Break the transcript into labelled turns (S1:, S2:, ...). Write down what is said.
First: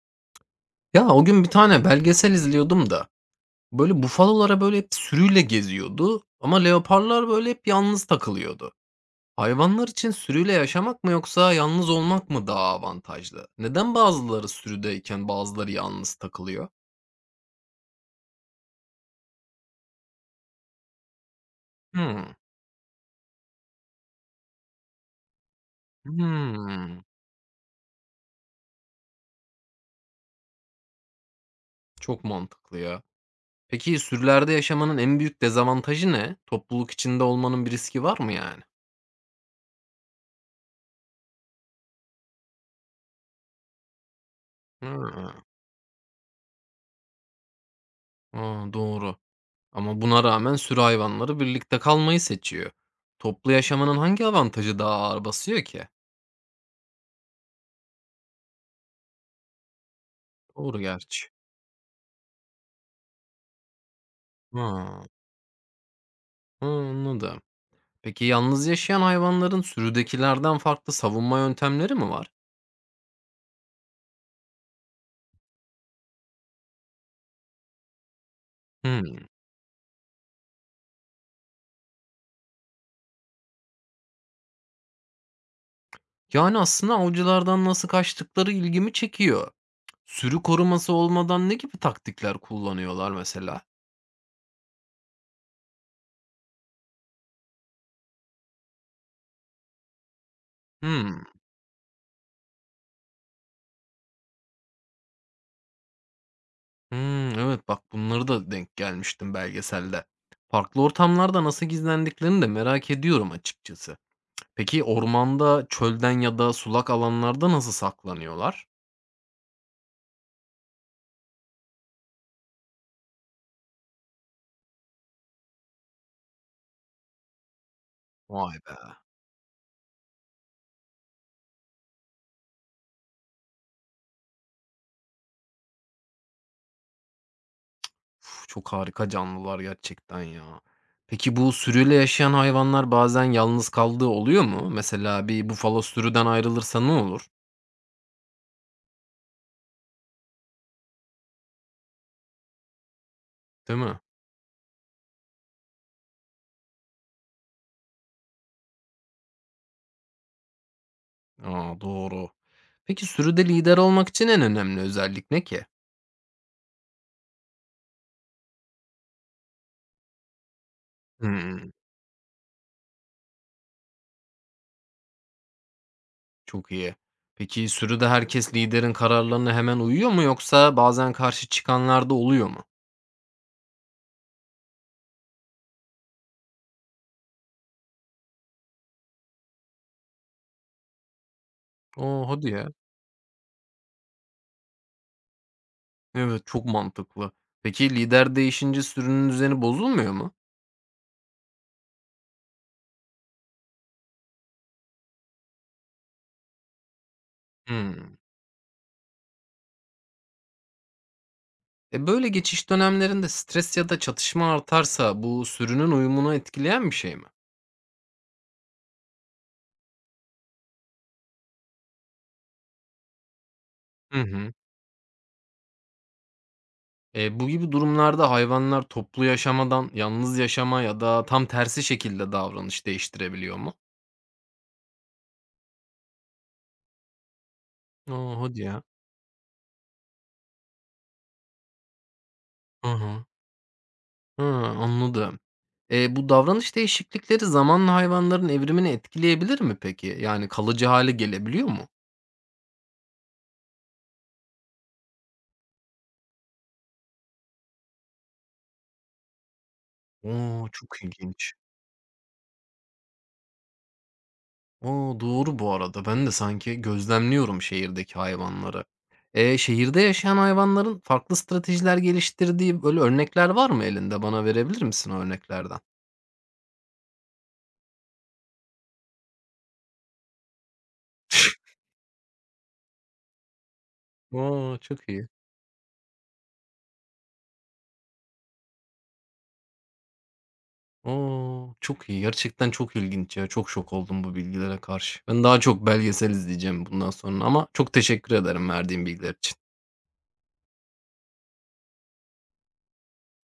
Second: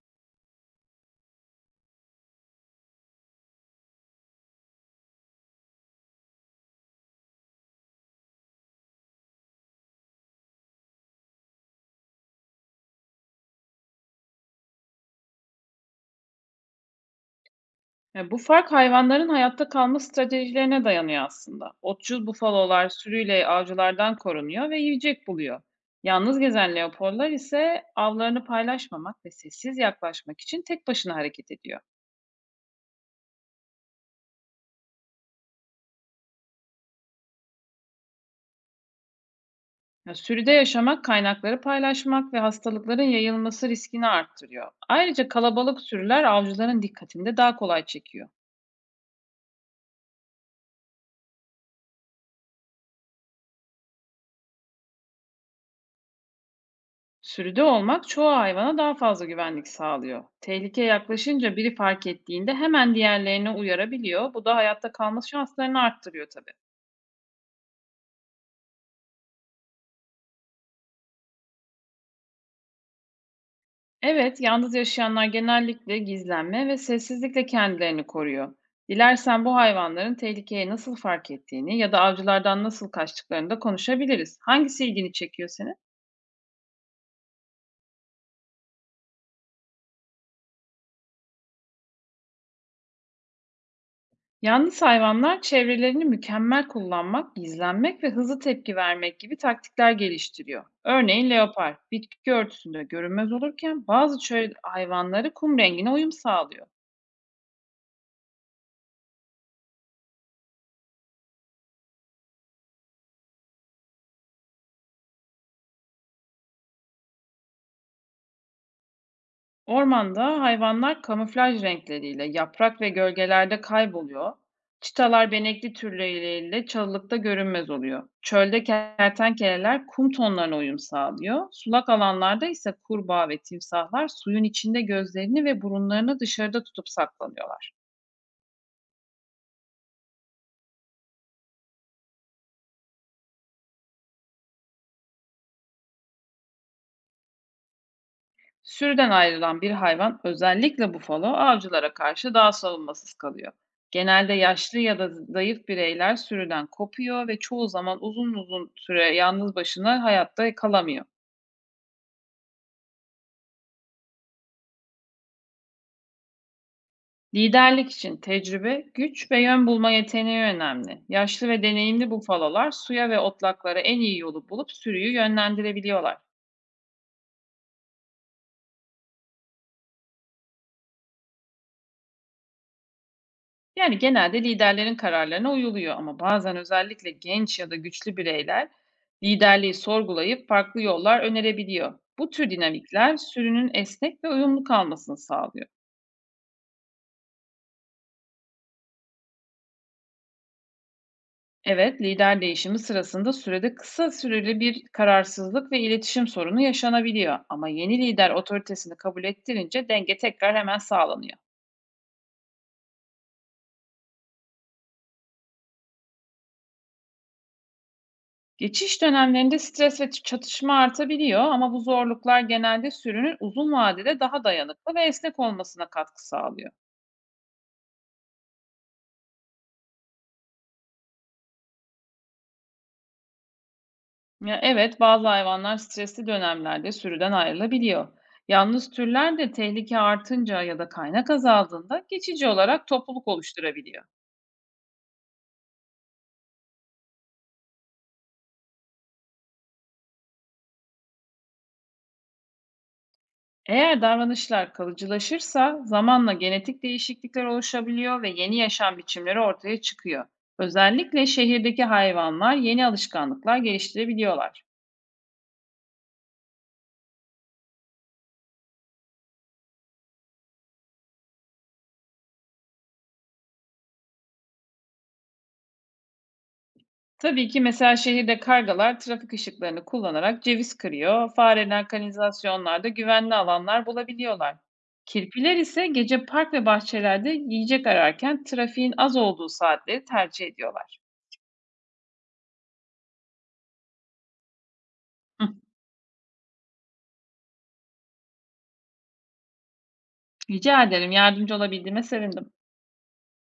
S1: Ya, o gün bir tane belgesel izliyordum da, böyle bufalolara böyle hep sürüyle geziyordu ama leoparlar böyle hep yalnız takılıyordu. Hayvanlar için sürüyle yaşamak mı yoksa yalnız olmak mı daha avantajlı? Neden bazıları sürüdeyken bazıları yalnız takılıyor?
S2: Ya, bu fark hayvanların hayatta kalma stratejilerine dayanıyor aslında. Otçul
S1: Hımm.
S2: bufalolar sürüyle avcılardan korunuyor ve yiyecek buluyor. Yalnız gezen
S1: Hımm.
S2: leoparlar ise avlarını paylaşmamak ve sessiz yaklaşmak için tek başına hareket ediyor.
S1: Çok mantıklı ya. Peki sürülerde yaşamanın en büyük dezavantajı ne? Topluluk içinde olmanın bir riski var mı yani?
S2: Ya, sürüde yaşamak, kaynakları paylaşmak ve hastalıkların yayılması riskini arttırıyor. Ayrıca
S1: Hıı.
S2: kalabalık sürüler avcıların dikkatini de daha kolay çekiyor.
S1: A, doğru. Ama buna rağmen sürü hayvanları birlikte kalmayı seçiyor. Toplu yaşamanın hangi avantajı daha ağır basıyor ki?
S2: Sürüde olmak çoğu hayvana daha fazla güvenlik sağlıyor.
S1: Doğru
S2: Tehlike
S1: gerçi.
S2: yaklaşınca biri fark ettiğinde hemen diğerlerine uyarabiliyor. Bu da hayatta
S1: Ha,
S2: kalma şanslarını arttırıyor tabii.
S1: ha, anladım. Peki yalnız yaşayan hayvanların sürüdekilerden farklı savunma yöntemleri mi var?
S2: Evet, yalnız yaşayanlar genellikle gizlenme ve sessizlikle kendilerini koruyor.
S1: Hmm.
S2: Dilersen bu hayvanların tehlikeye nasıl fark ettiğini ya da avcılardan nasıl kaçtıklarını da konuşabiliriz. Hangisi ilgini çekiyor senin?
S1: Yani aslında avcılardan nasıl kaçtıkları ilgimi çekiyor. Sürü koruması olmadan ne gibi taktikler kullanıyorlar mesela?
S2: Yalnız hayvanlar çevrelerini mükemmel kullanmak, gizlenmek ve hızlı tepki vermek gibi taktikler geliştiriyor.
S1: Hmm.
S2: Örneğin leopar, bitki örtüsünde görünmez olurken bazı çöl hayvanları kum rengine uyum sağlıyor.
S1: Hmm, evet bak bunları da denk gelmiştim belgeselde. Farklı ortamlarda nasıl gizlendiklerini de merak ediyorum açıkçası. Peki ormanda, çölden ya da sulak alanlarda nasıl saklanıyorlar?
S2: Ormanda hayvanlar kamuflaj renkleriyle yaprak ve gölgelerde kayboluyor. Çitalar benekli türleriyle çalılıkta görünmez oluyor.
S1: Vay
S2: Çölde
S1: be!
S2: kertenkeleler kum tonlarına uyum sağlıyor. Sulak alanlarda ise kurbağa ve timsahlar suyun içinde gözlerini ve burunlarını dışarıda tutup saklanıyorlar.
S1: Uf, çok harika canlılar gerçekten ya. Peki bu sürüyle yaşayan hayvanlar bazen yalnız kaldığı oluyor mu? Mesela bir bufalo sürüden ayrılırsa ne olur?
S2: Sürüden ayrılan bir hayvan, özellikle bufalo, avcılara karşı daha savunmasız kalıyor.
S1: Değil mi?
S2: Genelde yaşlı ya da zayıf bireyler sürüden kopuyor ve çoğu zaman uzun süre yalnız başına hayatta kalamıyor.
S1: A, doğru. Peki sürüde lider olmak için en önemli özellik ne ki?
S2: Liderlik için tecrübe, güç ve yön bulma yeteneği önemli. Yaşlı ve
S1: Hımm,
S2: deneyimli bufalolar suya ve otlaklara en iyi yolu bulup sürüyü yönlendirebiliyorlar.
S1: çok iyi. Peki sürüde herkes liderin kararlarına hemen uyuyor mu yoksa bazen karşı çıkanlar da oluyor mu?
S2: Yani genelde liderlerin kararlarına uyuluyor ama bazen özellikle genç ya da güçlü bireyler liderliği sorgulayıp farklı yollar önerebiliyor.
S1: A,
S2: Bu
S1: hadi
S2: tür
S1: ya!
S2: dinamikler sürünün esnek ve uyumlu kalmasını sağlıyor.
S1: Evet, çok mantıklı. Peki lider değişince sürünün düzeni bozulmuyor mu?
S2: Evet, lider değişimi sırasında sürede kısa süreli bir kararsızlık ve iletişim sorunu yaşanabiliyor ama yeni
S1: Hmm.
S2: lider otoritesini kabul ettirince denge tekrar hemen sağlanıyor.
S1: E böyle geçiş dönemlerinde stres ya da çatışma artarsa bu sürünün uyumunu etkileyen bir şey mi?
S2: Geçiş dönemlerinde stres ve çatışma artabiliyor ama bu zorluklar genelde sürünün uzun vadede
S1: Hı
S2: daha
S1: hı.
S2: dayanıklı ve esnek olmasına katkı sağlıyor.
S1: E, bu gibi durumlarda hayvanlar toplu yaşamadan yalnız yaşama ya da tam tersi şekilde davranış değiştirebiliyor mu?
S2: Ya evet, bazı hayvanlar stresli dönemlerde sürüden ayrılabiliyor.
S1: Aa, hadi ya.
S2: Yalnız türler de tehlike artınca ya da kaynak azaldığında geçici
S1: Hı
S2: olarak
S1: hı.
S2: topluluk oluşturabiliyor.
S1: Hı, anladım. E, bu davranış değişiklikleri zamanla hayvanların evrimini etkileyebilir mi peki? Yani kalıcı hale gelebiliyor mu?
S2: Eğer davranışlar kalıcılaşırsa zamanla genetik değişiklikler oluşabiliyor ve yeni yaşam biçimleri ortaya çıkıyor.
S1: Oo, çok
S2: Özellikle
S1: ilginç.
S2: şehirdeki hayvanlar yeni alışkanlıklar geliştirebiliyorlar.
S1: O! Doğru bu arada. Ben de sanki gözlemliyorum şehirdeki hayvanları. E şehirde yaşayan hayvanların farklı stratejiler geliştirdiği böyle örnekler var mı elinde? Bana verebilir misin o örneklerden?
S2: Tabii ki mesela şehirde kargalar trafik ışıklarını kullanarak ceviz kırıyor, fareler kanalizasyonlarda güvenli alanlar bulabiliyorlar.
S1: O! Çok iyi.
S2: Kirpiler ise gece park ve bahçelerde yiyecek ararken trafiğin az olduğu saatleri tercih ediyorlar.
S1: O! Çok iyi. Gerçekten çok ilginç ya. Çok şok oldum bu bilgilere karşı. Ben
S2: Hı,
S1: daha çok belgesel izleyeceğim bundan sonra ama çok teşekkür ederim verdiğin bilgiler için.
S2: rica ederim, yardımcı olabildiğime sevindim.